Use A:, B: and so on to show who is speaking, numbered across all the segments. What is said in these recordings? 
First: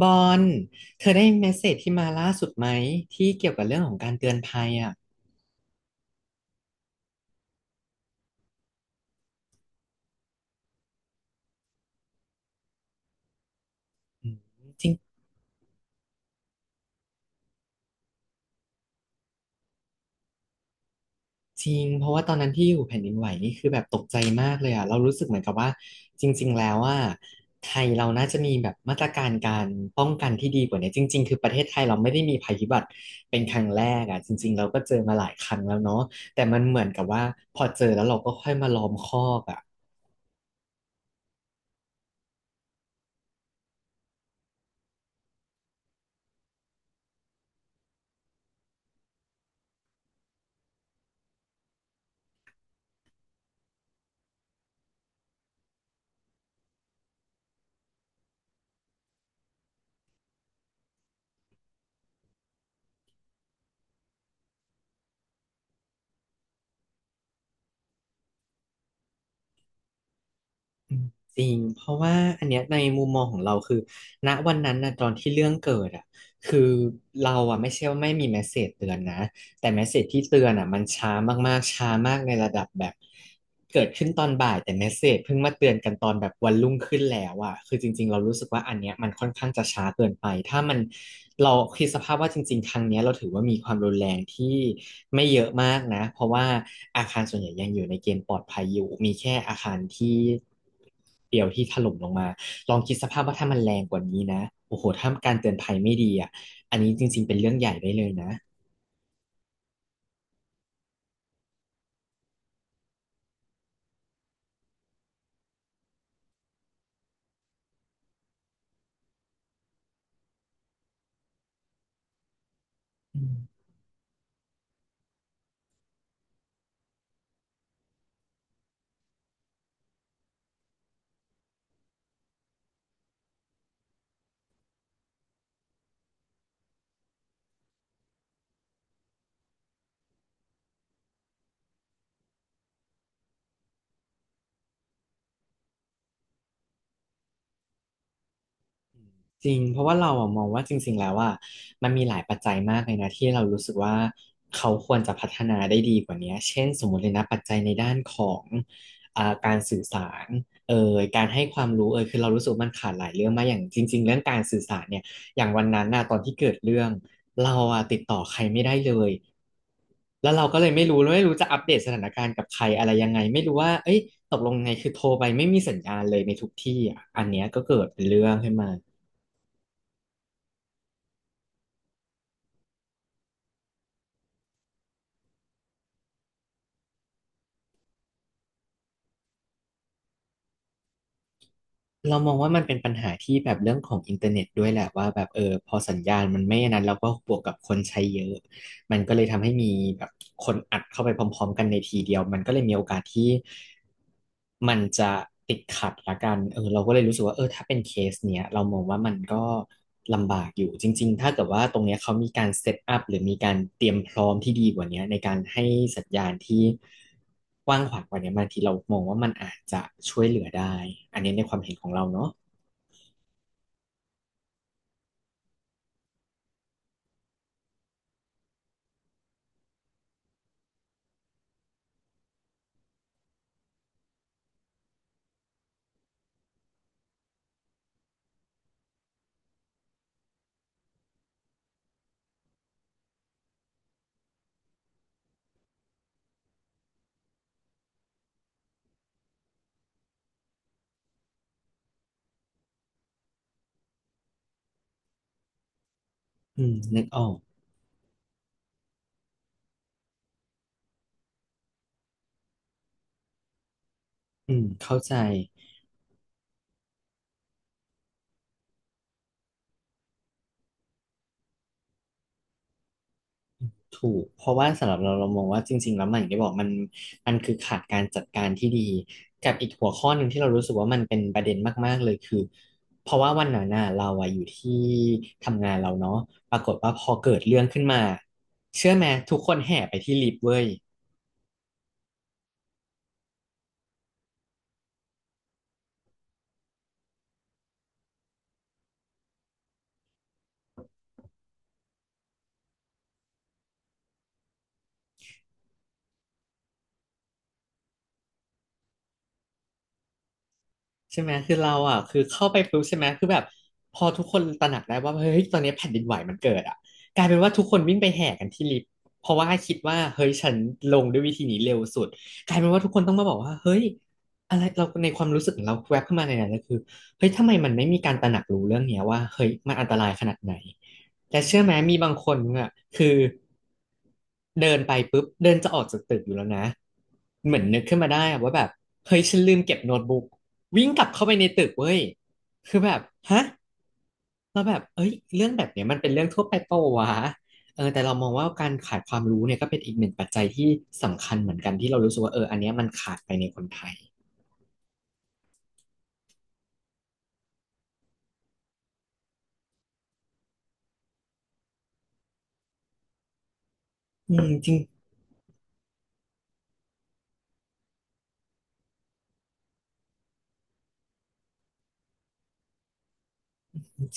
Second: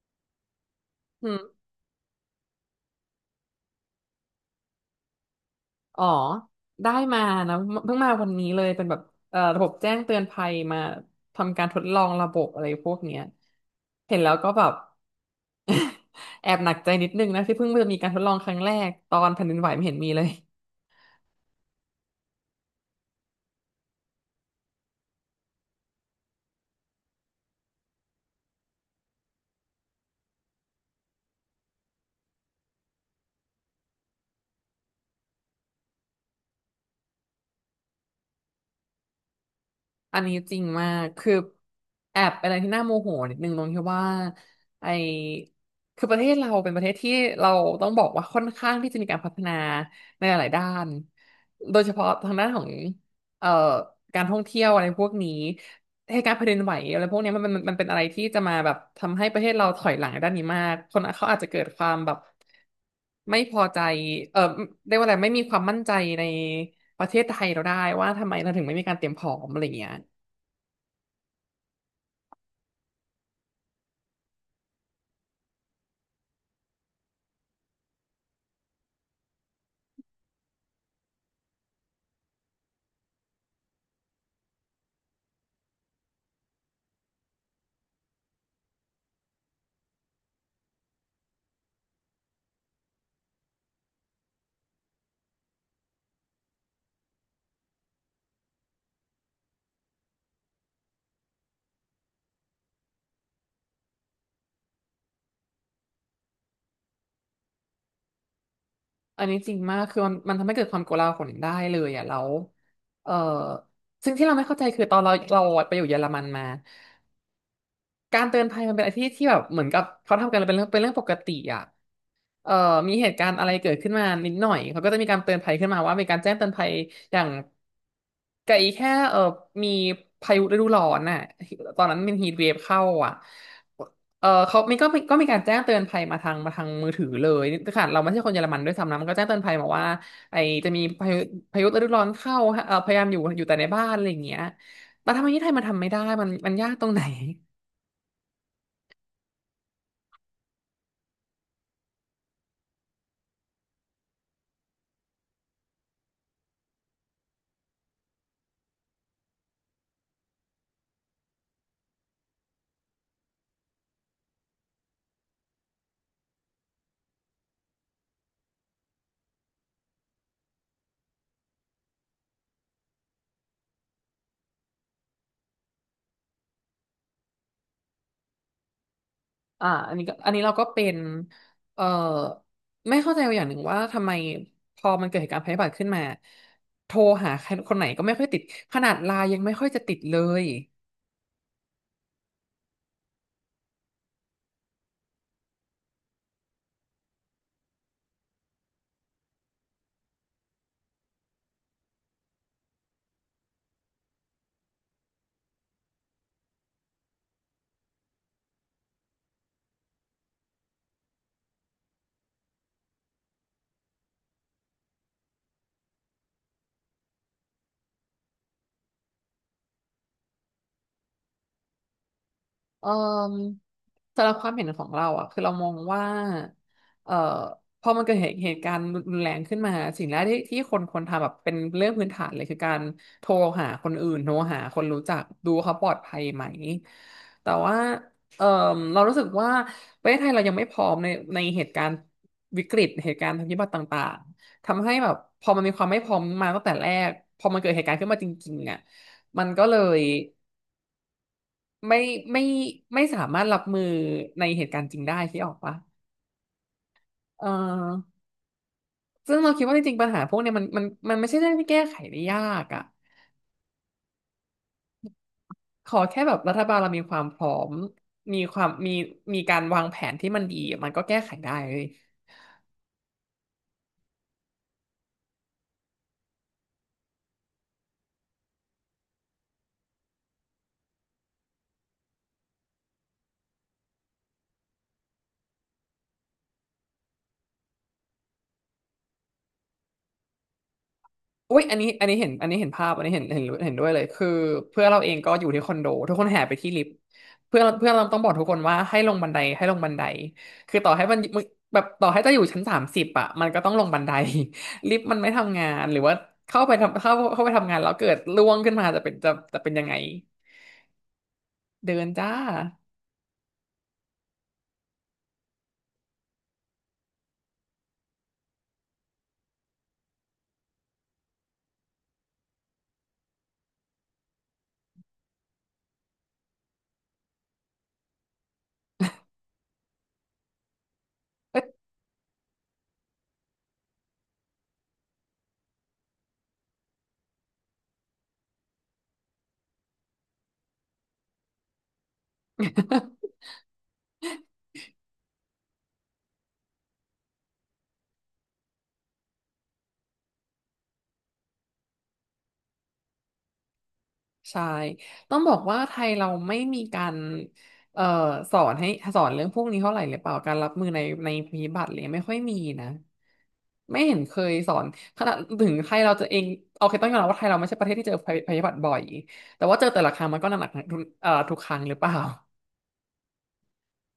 A: บอลเธอได้
B: อื
A: เมส
B: ม
A: เสจที่มาล่าสุดไหมที่เกี่ยวกับเรื่องของการเตือนภัยอ่ะ
B: อ๋อได้มานะเพิ่งมาวันนี้เลยเป็นแบบระบบแจ้งเตือนภัยมาทำการทดลองระบบอะไรพวกเนี้ยเห็น
A: อื
B: แล้ว
A: ม
B: ก็แบบ
A: จริง
B: แอบหนักใจนิดนึงนะที่เพิ่งจะมีการทดลองครั้งแรกตอนแผ่นดินไหวไม่เห็นมีเลย
A: จริงเพราะว่าตอนนั้นที่อยู่แผ่นดินไหวนี่คือแบบตกใจมากเลยอ่ะเรารู้สึกเหมือนกับว่าจริงๆแล้วว่าไทยเราน่าจะมีแบบมาตรการการป้องกันที่ดีกว่านี้จริงๆคือประเทศไทยเราไม่ได้มีภัยพิบัติเป็นครั้งแรกอ่ะจริงๆเราก็เจอมาหลายครั้งแล้วเนาะแต่มันเหมือนกับว่าพอเจอแล้วเราก็ค่อยมาล้อมคอกอ่ะ
B: อันนี้จริงมากคือแอบเป็นอะไรที่น่าโมโหนิดนึงตรงที่ว่าไอคือประเทศเราเป็นประเทศที่เราต้องบอกว่าค่อนข้างที่จะมีการพัฒนาในหลายๆด้านโดยเฉพาะทางด้านของเอ่อการท่องเที่ยวอะไรพวกนี้ เหตุการณ์แผ่นดินไหวอะไรพวกเนี้ยมันเป็นอะไรที่จะมาแบบทำให้ประเทศเราถอยหลังในด้านนี้มากคนเขาอาจจะเกิดความแบบไม่พอใจเออเรียกว่าอะไรไม่มีความมั่นใจในประเทศไทยเราได้ว่าทำไมเราถึงไม่มีการเตรียมพร้อมอะไรเงี้ย
A: อืมจริงเพราะว่าอันเนี้ยในมุมมองของเราคือณวันนั้นนะตอนที่เรื่องเกิดอ่ะคือเราอ่ะไม่ใช่ว่าไม่มีเมสเสจเตือนนะ แต่เมสเสจที่เตือนอ่ะมันช้ามากๆช้ามากในระดับแบบเกิดขึ้นตอนบ่ายแต่เมสเสจเพิ่งมาเตือนกันตอนแบบวันรุ่งขึ้นแล้วอ่ะคือจริงๆเรารู้สึกว่าอันเนี้ยมันค่อนข้างจะช้าเกินไปถ้ามันเราคิดสภาพว่าจริงๆครั้งเนี้ยเราถือว่ามีความรุนแรงที่ไม่เยอะมากนะเพราะว่าอาคารส่วนใหญ่ยังอยู่ในเกณฑ์ปลอดภัยอยู่มีแค่อาคารที่เดียวที่ถล่มลงมาลองคิดสภาพว่าถ้ามันแรงกว่านี้นะโอ้โหถ้าการเตือนภัยไม่ดีอ่ะอันนี้จริงๆเป็นเรื่องใหญ่ได้เลยนะ
B: อันนี้จริงมากคือมันทำให้เกิดความโกลาหลได้เลยอ่ะแล้วเออซึ่งที่เราไม่เข้าใจคือตอนเราไปอยู่เยอรมันมาการเตือนภัยมันเป็นอะไรที่แบบเหมือนกับเขาทำกันเป็นเรื่องปกติอ่ะ เอ่อมีเหตุกา
A: อื
B: รณ์
A: ม
B: อะไรเกิดขึ้นมานิดหน่อย เขาก็จะมีการเตือนภัยขึ้นมาว่ามีการแจ้งเตือนภัยอย่างไกลแค่มีพายุฤดูร้อนน่ะตอนนั้นมันฮีทเวฟเข้าอ่ะเออเขามีก็มีก็มีการแจ้งเตือนภัยมาทางมาทางมือถือเลยขนาดเราไม่ใช่คนเยอรมันด้วยซ้ำนะมันก็แจ้งเตือนภัยมาว่าไอจะมีพายุพายุฤดูร้อนเข้าฮะเออพยายามอยู่แต่ในบ้านอะไรอย่างเงี้ยแต่ทำไมที่ไทยมันทำไม่ได้มันยากตรงไหน
A: จริงเพราะว่าเราอะมองว่าจริงๆแล้วว่ามันมีหลายปัจจัยมากเลยนะที่เรารู้สึกว่าเขาควรจะพัฒนาได้ดีกว่านี้เช่นสมมติเลยนะปัจจัยในด้านของการสื่อสารเอ่ยการให้ความรู้เอ่ยคือเรารู้สึกว่ามันขาดหลายเรื่องมากอย่างจริงๆเรื่องการสื่อสารเนี่ยอย่างวันนั้นน่ะตอนที่เกิดเรื่องเราอะติดต่อใครไม่ได้เลยแล้วเราก็เลยไม่รู้แล้วไม่รู้จะอัปเดตสถานการณ์กับใครอะไรยังไงไม่รู้ว่าเอ้ยตกลงไงคือโทรไปไม่มีสัญญาณเลยในทุกที่อ่ะอันเนี้ยก็เกิดเป็นเรื่องขึ้นมา
B: อ่าอันนี้เราก็เป็นเอ่อไม่เข้าใจอย่างหนึ่งว่าทำไมพอมันเกิดเหตุการณ์ภัยพิบัติขึ้นมาโทรหาใครคนไหนก็ไม่ค่อยติดขนาดไลน์ยังไม่ค่อยจะติดเลย
A: เรามองว่ามันเป็นปัญหาที่แบบเรื่องของอินเทอร์เน็ตด้วยแหละว่าแบบเออพอสัญญาณมันไม่อนนั้นเราก็บวกกับคนใช้เยอะ มันก็เลยทำให้มีแบบคนอัดเข้าไปพร้อมๆกันในทีเดียวมันก็เลยมีโอกาสที่มันจะติดขัดละกันเออเราก็เลยรู้สึกว่าเออถ้าเป็นเคสเนี้ยเรามองว่ามันก็ลำบากอยู่จริงๆถ้าเกิดว่าตรงเนี้ยเขามีการเซตอัพหรือมีการเตรียมพร้อมที่ดีกว่าเนี้ยในการให้สัญญาณที่กว้างขวางกว่าเนี้ยบางทีเรามองว่ามันอาจจะช่วยเหลือได้อันนี้ในความเห็นของเราเนาะ
B: เอ่อสำหรับความเห็นของเราอ่ะคือเรามองว่าเอ่อพอมันเกิดเหตุการณ์รุนแรงขึ้นมาสิ่งแรกที่คนควรทำแบบเป็นเรื่องพื้นฐานเลยคือการโทรหาคนอื่นโทรหาคนรู้จักดูเขาปลอดภัยไหมแต่ว่าเอ่อเรารู้สึกว่าประเทศไทยเรายังไม่พร้อมในเหตุการณ์วิกฤตเหตุการณ์ทางพิบัติต่างๆทำให้แบบพอมันมีความไม่พร้อมมาตั้งแต่แรกพอมันเกิดเหตุการณ์ขึ้นมาจริงๆอ่ะมันก็เลย ไม่ไม่ไม่สามารถรับมือในเหตุการณ์จริงได้ที่ออกปะ
A: อืมนึกออก
B: เออซึ่งเราคิดว่าจริงๆปัญหาพวกเนี้ยมันไม่ใช่เรื่องที่แก้ไขได้ยากอ่ะ
A: อืมเข้าใจ
B: ขอแค่แบบรัฐบาลเรามีความพร้อมมีความมีมีการวางแผนที่มันดีมันก็แก้ไขได้เลย
A: ถูก เพราะว่าสำหรับเราเรามองว่าจริงๆแล้วมันอย่างที่บอกมันคือขาดการจัดการที่ดีกับอีกหัวข้อหนึ่งที่เรารู้สึกว่ามันเป็นประเด็นมากๆเลยคือเพราะว่าวันนั้นน่ะเราอะอยู่ที่ทำงานเราเนาะปรากฏว่าพอเกิดเรื่องขึ้นมาเชื่อไหมทุกคนแห่ไปที่ลิฟต์เว้ย
B: อุ้ยอันนี้อันนี้เห็นอันนี้เห็นภาพอันนี้เห็นเห็นเห็นด้วยเลยคือเพื่อนเราเองก็อยู่ที่คอนโดทุกคนแห่ไปที่ลิฟต์เพื่อนเพื่อนเราต้องบอกทุกคนว่าให้ลงบันไดคือต่อให้มันมึงแบบต่อให้จะอยู่ชั้นสามสิบอ่ะมันก็ต้องลงบันได ลิฟต์มันไม่ทำงานหรือว่าเข้าไปทำงานแล้วเกิดร่วงขึ้นมาจะเป็นยังไง
A: ใช่ไหมคือเรา
B: เดิ
A: อ่ะ
B: น
A: คือ
B: จ้า
A: เข้าไปปุ๊บใช่ไหมคือแบบพอทุกคนตระหนักได้ว่าเฮ้ยตอนนี้แผ่นดินไหวมันเกิดอ่ะกลายเป็นว่าทุกคนวิ่งไปแห่กันที่ลิฟต์เพราะว่าคิดว่าเฮ้ยฉันลงด้วยวิธีนี้เร็วสุดกลายเป็นว่าทุกคนต้องมาบอกว่าเฮ้ยอะไรเราในความรู้สึกของเราแวบขึ้นมาในนั้นก็คือเฮ้ยทำไมมันไม่มีการตระหนักรู้เรื่องเนี้ยว่าเฮ้ยมันอันตรายขนาดไหนแต่เชื่อไหมมีบางคนอ่ะคือเดินไปปุ๊บเดินจะออกจากตึกอยู่แล้วนะเหมือนนึกขึ้นมาได้อะว่าแบบเฮ้ยฉันลืมเก็บโน้ตบุ๊ก วิ่งกลับเข้าไปในตึกเว้ย คือแบบ ฮะ เราแบบ เอ้ยเรื่องแบบเนี้ยมันเป็นเรื่องทั่วไปเปล่าวะ เออ แต่เรามองว่าการขาดความรู้เนี่ยก็เป็นอีกหนึ่งปัจจัยที่สำคัญเหมือนกันที่เรารู้สึกว่า เออ อันเนี้ยมันขาดไปในคนไทย
B: ใช่ต้องบอกว่าไทยเราไม่มีการเอ่อสอนให้สอนเรื่องพวกนี้เท่าไหร่หรือเปล่าการรับมือในภัยพิบัติอะไรเลยไม่ค่อยมีนะไม่เห็นเค
A: อืม
B: ย
A: จ
B: ส
A: ริ
B: อ
A: ง
B: นขนาดถึงไทยเราจะเองโอเคต้องยอมรับว่าไทยเราไม่ใช่ประเทศที่เจอภัยพิบัติบ่อยแต่ว่าเจอแต่ละครั้งมันก็หนักหนักทุกทุกครั้งหรือเปล่า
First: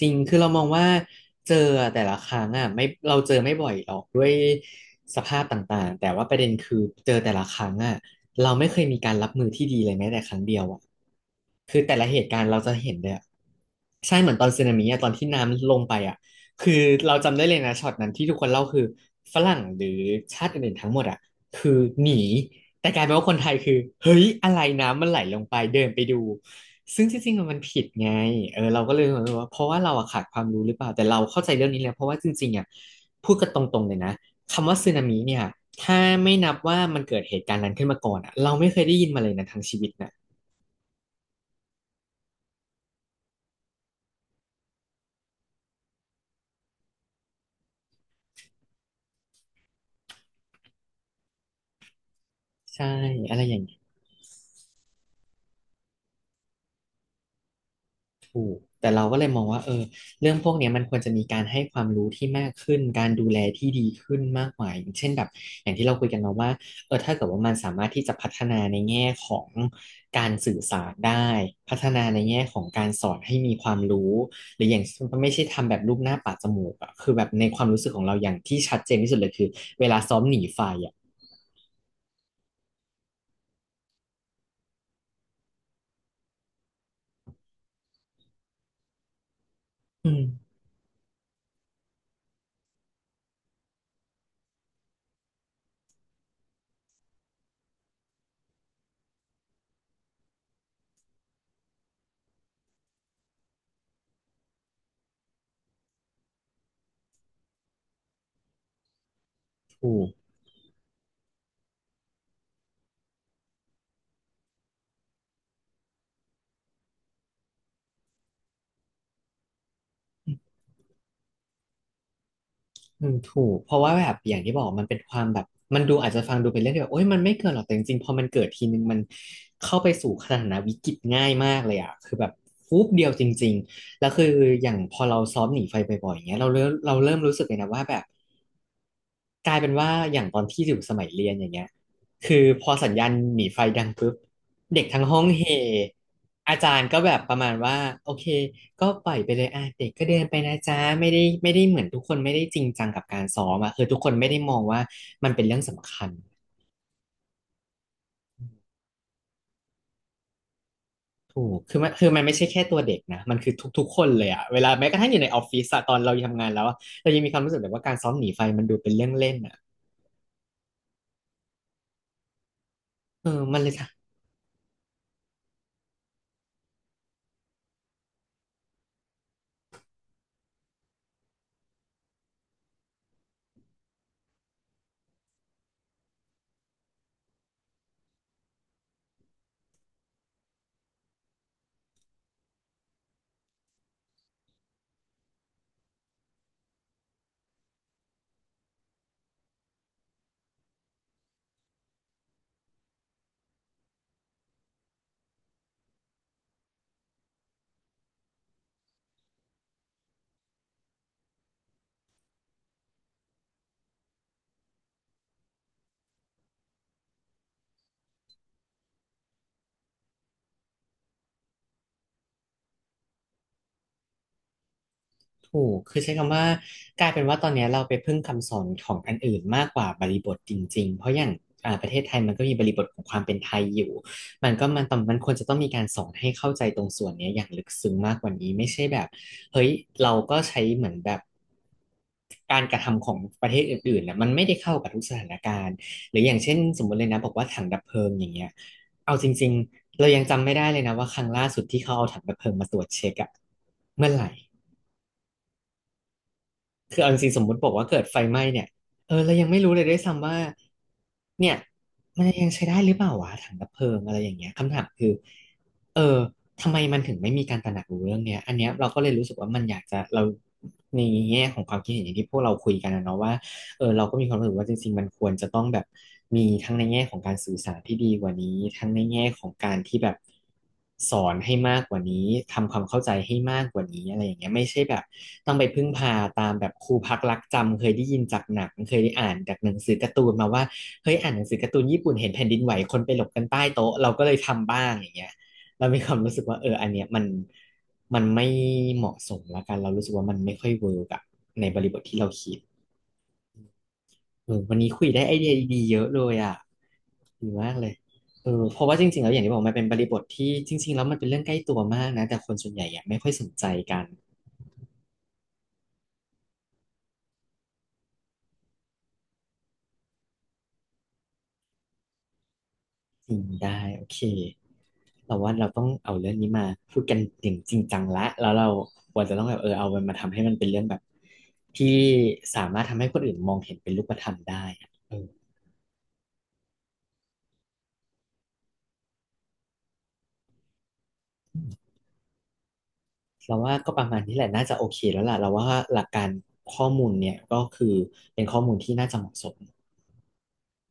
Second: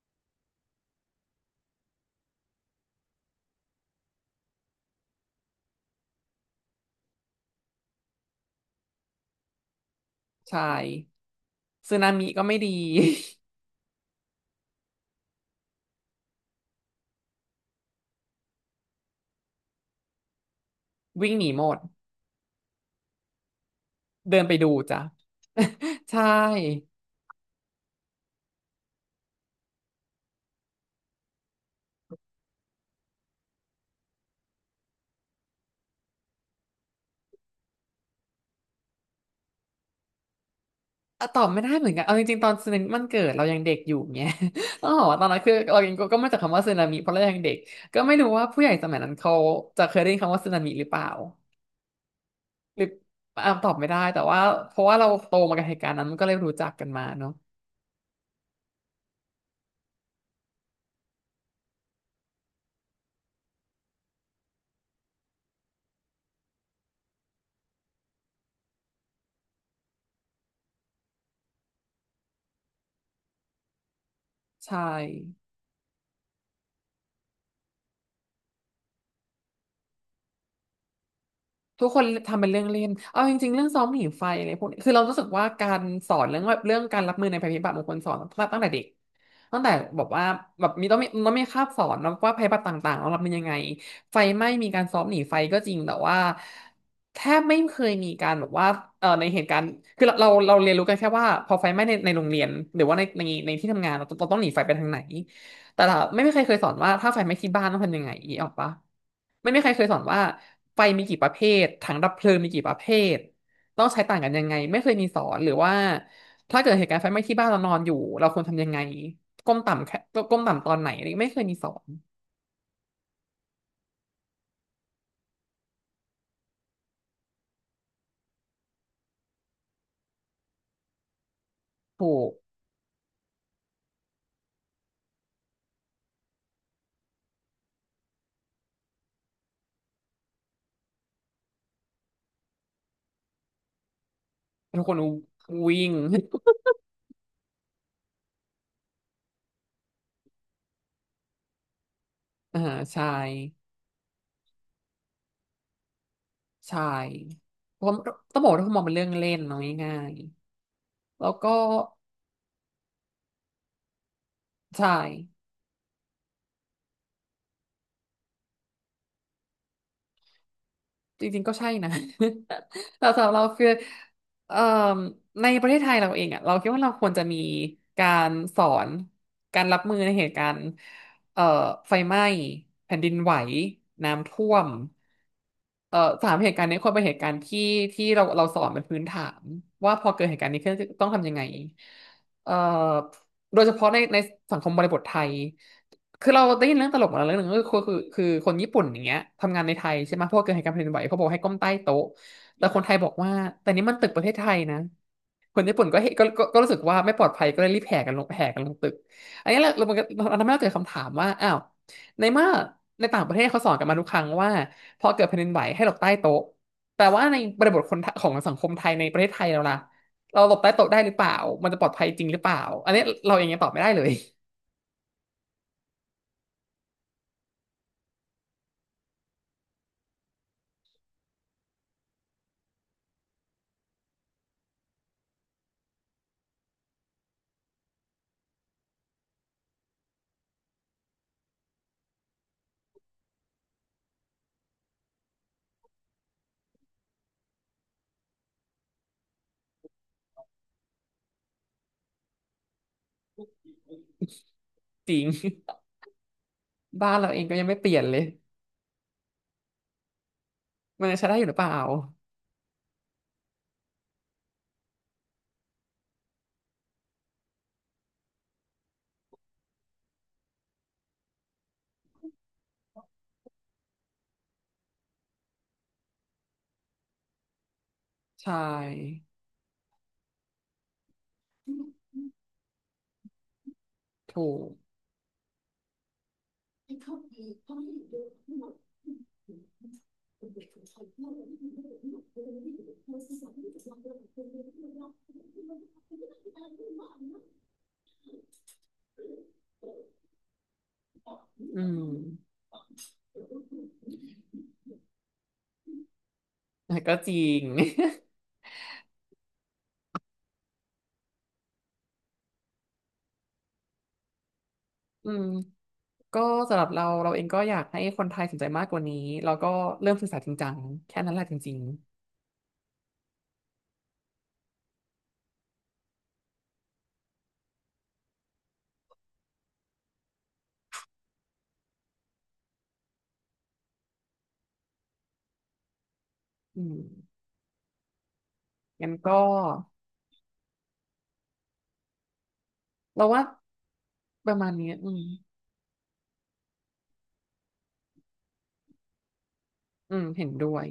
A: จริง คือเรามองว่าเจอแต่ละครั้งอ่ะไม่เราเจอไม่บ่อยหรอกด้วยสภาพต่างๆแต่ว่าประเด็นคือเจอแต่ละครั้งอ่ะเราไม่เคยมีการรับมือที่ดีเลยแม้แต่ครั้งเดี
B: ใช่
A: ยวอ่ะคือ
B: สึ
A: แต่ละ
B: นา
A: เห
B: มิ
A: ตุกา
B: ก็
A: รณ์
B: ไม่
A: เรา
B: ดี
A: จะเห็นเลยอะใช่เหมือนตอนสึนามิอะตอนที่น้ำลงไปอ่ะคือเราจำได้เลยนะช็อตนั้นที่ทุกคนเล่าคือฝรั่งหรือชาติอื่นๆทั้งหมดอ่ะ
B: วิ่งหนีหม
A: คือ
B: ด
A: หนีแต่กลายเป็นว่าคนไทยคือเฮ้ย
B: เดิน
A: อะ
B: ไป
A: ไร
B: ดูจ้ะ
A: น้ำมันไหลลงไปเดินไป ดู
B: ใช่
A: ซึ่งที่จริงๆมันผิดไงเออเราก็เลยรู้สึกว่าเพราะว่าเราอะขาดความรู้หรือเปล่าแต่เราเข้าใจเรื่องนี้แล้วเพราะว่าจริงๆอะพูดกันตรงๆเลยนะคำว่าสึนามิเนี่ยถ้าไม่นับว่ามันเกิดเหตุการณ์นั้นขึ้นมาก่อนอะเราไม่เคยได้ยินมาเลยนะทั้งชีวิตนะ
B: ตอบไม่ได้เหมือนกันเอาจริงๆตอนสึนามิมันเกิดเรายังเด็กอยู่เงี้ย ต้องบอกว่าตอนนั้นคือเรายังก็มาจากคำว่าสึนามิเพราะเรายังเด็กก็ไม่รู้ว่าผู้ใหญ่สมัยนั้นเขาจะเคยได้ยินคำว่าสึนามิหรือเปล่าหรื
A: ใช่
B: อ
A: อะไร
B: อ่ะ
A: อย่าง
B: ตอ
A: นี้
B: บไม่ได้แต่ว่าเพราะว่าเราโตมากับเหตุการณ์นั้นมันก็เลยรู้จักกันมาเนาะ
A: แต่เราก็เลยมองว่าเออเรื่องพวกเนี้ยมันควรจะมีการให้ความรู้ที่มากขึ้นการดูแลที่ดีขึ้นมากกว่าอย่างเช่นแบบอย่างที่เราคุยกันมาว่าเออถ้าเกิดว่ามันสามารถที่จะพัฒนาในแง่ของการสื่อสารได้พัฒนาในแง่ของการสอนให้มีความรู้หรืออ
B: ใช่
A: ย่างไม่ใช่ทำแบบรูปหน้าปาดจมูกอะคือแบบในความรู้สึกของเราอย่างที่ชัดเจนที่สุดเลยคือเวลาซ้อมหนีไฟอะ
B: ทุกคนทำเป็นเรื่องเล่นเอาจริงๆเรื่องซ้อมหนีไฟอะไรพวกนี้คือเรารู้สึกว่าการสอนเรื่องแบบเรื่องการรับมือในภัยพิบัติบางคนสอนตั้งแต่เด็กตั้งแต่บอก
A: อืม
B: ว่าแบบมีต้องมีต้องมีคาบสอนนะว่าภัยพิบัติต่างๆเรารับมือยังไงไฟไหม้มีการซ้อมหนีไฟก็จริงแต่ว่าแทบไม่เคยมีการแบบว่าในเหตุการณ์คือเราเรียนรู้กันแค่ว่าพอไฟไหม้ในโรงเรียนหรือว่าในที่ทำงานเราต้องหนีไฟไปทางไหน แต่ละไม่มีใครเคยสอนว่าถ้าไฟไหม้ที่บ้านต้องทำยังไงอีออกปะไม่มีใครเคยส
A: ถู
B: อน
A: ก
B: ว่าไฟมีกี่ประเภทถังดับเพลิงมีกี่ประเภทต้องใช้ต่างกันยังไงไม่เคยมีสอนหรือว่าถ้าเกิดเหตุการณ์ไฟไหม้ที่บ้านเรานอนอยู่เราควรทำยังไงก้มต่ำแค่ก้มต่ำตอนไหนอะไรไม่เคยมีสอน
A: อืมถูกเพราะว่าแบบอย่างที่บอกมันเป็นความแบบมันดูอาจจะฟังดูเป็นเรื่องที่แบบโอ๊ยมันไม่เกิดหรอกแต่จริงๆพอมันเกิดทีนึงมันเข้าไปสู่สถานะวิกฤตง่ายมากเลยอ่ะคื
B: ถู
A: อแบ
B: ก
A: บฟุบเดียวจริงๆแล้วคืออย่างพอเราซ้อมหนีไฟบ่อยๆอย่างเงี้ยเราเริ่มรู้สึกเลยนะว่าแบบ กลายเป็นว่าอย่างตอนที่อยู่สมัยเรียนอย่างเงี้ยคือพอสัญญาณหนีไฟดังปุ๊บ
B: ทุ
A: เด็
B: ก
A: ก
B: คน
A: ทั้งห้องเฮ
B: วิ่ง
A: อาจารย์ก็แบบประมาณว่าโอเคก็ปล่อยไปเลยอ่ะเด็กก็เดินไปนะจ๊ะไม่ได้ไม่ได้เหมือนทุกคนไม่ได้ จ
B: อ่า
A: ริงจังกั
B: ใช่
A: บการซ้อมอ่ะคือทุกคนไม่ได้มองว่ามันเป็นเรื่องสำคัญ
B: ใช่ผมต้องบอกว่าทุกคนมองเป็นเรื่องเล่นเนาะง่ายๆแล้ว
A: ถู
B: ก็
A: กคือมันไม่ใช่แค่ตัวเด็กนะมันคือทุกๆคนเลยอะเวลาแม้
B: ใช่
A: กระทั่งอยู่ในออฟฟิศอะตอนเราทำงานแล้วอะเรายังมีความรู้สึกแบบว่าการซ้อมหนีไฟมันดูเป็นเรื่องเล่นอะ
B: จริงๆก็ใช่นะ แต่สำห
A: เอ
B: รับ
A: อ
B: เรา
A: มัน
B: คือ
A: เลย
B: เอ่อในประเทศไทยเราเองอ่ะเราคิดว่าเราควรจะมีการสอนการรับมือในเหตุการณ์เอ่อไฟไหม้แผ่นดินไหวน้ำท่วมเอ่อสามเหตุการณ์นี้ควรเป็นเหตุการณ์ที่ที่เราสอนเป็นพื้นฐานว่าพอเกิดเหตุการณ์นี้ขึ้นต้องทำยังไงเอ่อโดยเฉพาะในสังคมบริบทไทย คือเราได้ยินเรื่องตลกมาแล้วเรื่องหนึงก็คือคือคนญี่ปุ่นอย่างเงี้ยทำงานในไทยใช่ไหมเพราะวกเกิดเหตุการณ์แผ่นดินไหวเขาบอกให้ก้มใต้โต๊ะแต่คนไทยบอกว่าแต่นี่มันตึกประเทศไทยนะคนญี่ปุ่นก็เห็นก็รู้สึกว่าไม่ปลอดภัยก็เลยรีบแห่กันลงแห่กันลงตึกอันนี้เรามันก็เราทำให้เราเกิดคำถามว่าอ้าวในเมื่อในต่างประเทศเขาสอนกันมาทุกครั้งว่าพอเกิดแผ่นดินไหวให้หลบใต้โต๊ะแต่ว่าในบริบทคนไทของสังคมไทยในประเทศไทยเราล่ะเราหลบใต้โต๊ะได้หรือเปล่ามันจะปลอดภัยจริงหรือเปล่าอันนี้เราเองยังตอบไม่ได้เลย
A: ถูกคือใช้คำว่ากลายเป็นว่าตอนเนี้ยเราไปพึ่งคำสอนของอันอื่นมากกว่าบริบทจริงๆ เพราะอย่างอ่าประเทศไทยมันก็มีบริบทของความเป็นไทยอยู่ มันมันควรจะต้องมีการสอนให้เข้าใจตรงส่วนเนี้ยอย่างลึกซึ้งมากกว่านี้ไม่ใช่แบบเฮ้ยเราก็ใช้เหมือนแบบการกระทำของประเทศอื่นๆนะมันไม่ได้เข้ากับทุกสถานการณ์หรืออย่างเช่นสมมติเลยนะบอกว่าถังดับเพลิงอย่างเงี้ยเอาจริงๆเรายังจำไม่ได้เลยนะว่าครั้งล่าสุดที่เขาเอาถังดับเพลิงมาตรวจเช็คอะเมื่อไหร่
B: จริง
A: คือ
B: บ้า
A: เอา
B: น
A: จ
B: เรา
A: ริงๆ
B: เอ
A: ส
B: ง
A: มม
B: ก็
A: ติ
B: ยัง
A: บอก
B: ไม่
A: ว่า
B: เปลี่
A: เกิ
B: ยน
A: ด
B: เล
A: ไฟ
B: ย
A: ไหม้เนี่ยเออเรายังไม่รู้เลยด้วยซ้ำว่า
B: มันจะใช้ได้อยู่ห
A: เนี่
B: รื
A: ย
B: อเปล่า
A: มันยังใช้ได้หรือเปล่าวะถังดับเพลิงอะไรอย่างเงี้ยคำถามคือเออทำไมมันถึงไม่มีการตระหนักรู้เรื่องเนี้ยอันเนี้ยเราก็เลยรู้สึกว่ามันอยากจะเราในแง่ของความคิดเห็นอย่างที่พวกเราคุยกันนะเนาะว่า เออเราก็มีความรู้สึกว่าจริงๆมันควรจะต้องแบบมีทั้งในแง่ของการสื่อสารที่ดีกว่า
B: ใช
A: นี้ทั้งใน
B: ่
A: แง่ของการที่แบบสอนให้มากกว่านี้ทำความเข้าใจให้มากกว่านี้อะไรอย่าง
B: ถู
A: เงี้ยไม่
B: ก
A: ใช่แบบต้องไปพึ่งพาตามแบบครูพักรักจำเคยได้ยินจากหนังเคยได้อ่านจากหนังสือการ์ตูนมาว่าเฮ้ยอ่านหนังสือการ์ตูนญี่ปุ่นเห็นแผ่นดินไหวคนไปหลบกันใต้โต๊ะเราก็เลยทำบ้างอย่างเงี้ยเรามีความรู้สึกว่าเอออันเนี้ยมันมันไม่เหมาะสมละกันเรารู้สึกว่ามันไม่ค่อยเวิร์กอะในบ
B: อื
A: ริ
B: ม
A: บทที่เราคิด เออวันนี้คุยได้ไอเดียดีๆเยอะเลยอ่ะ
B: แต่ก็จริ
A: ดี
B: ง
A: มากเลยเออเพราะว่าจริงๆแล้วอย่างที่บอกมันเป็นบริบทที่จริงๆแล้วมันเป็นเรื่องใกล้ตัวมากนะแต่คนส่วนใหญ่ยังไม่ค่อยสนใจกัน
B: อืมก็สำหรับเราเราเองก็อยากให้คนไทยสนใจมากกว่านี้แล้วก็เริ่มศึกษาจริงจังแค่นั้นแหละจริง
A: จริงได้โอเคเราว่าเราต้องเอาเรื่องนี้มาพูดกันอย่างจริงจังละแล้วเราควรจะต้องแบบเออเอามันมาทำให้มันเป็นเรื่องแบบที่สามารถทำให้คนอื่นมองเห็นเป็นรูปธรรมได้อะเออ
B: ๆอืมงั้นก็เราว่า
A: เราว่าก็ประมาณนี้แห
B: ป
A: ละ
B: ระ
A: น่า
B: มาณ
A: จะโอ
B: นี้
A: เค
B: อื
A: แล้
B: ม
A: วล่ะเราว่าหลักการข้อมูลเนี่ยก็คือเป็นข้อมูลที่น่าจะเหมาะสม
B: อืมเห็นด้วย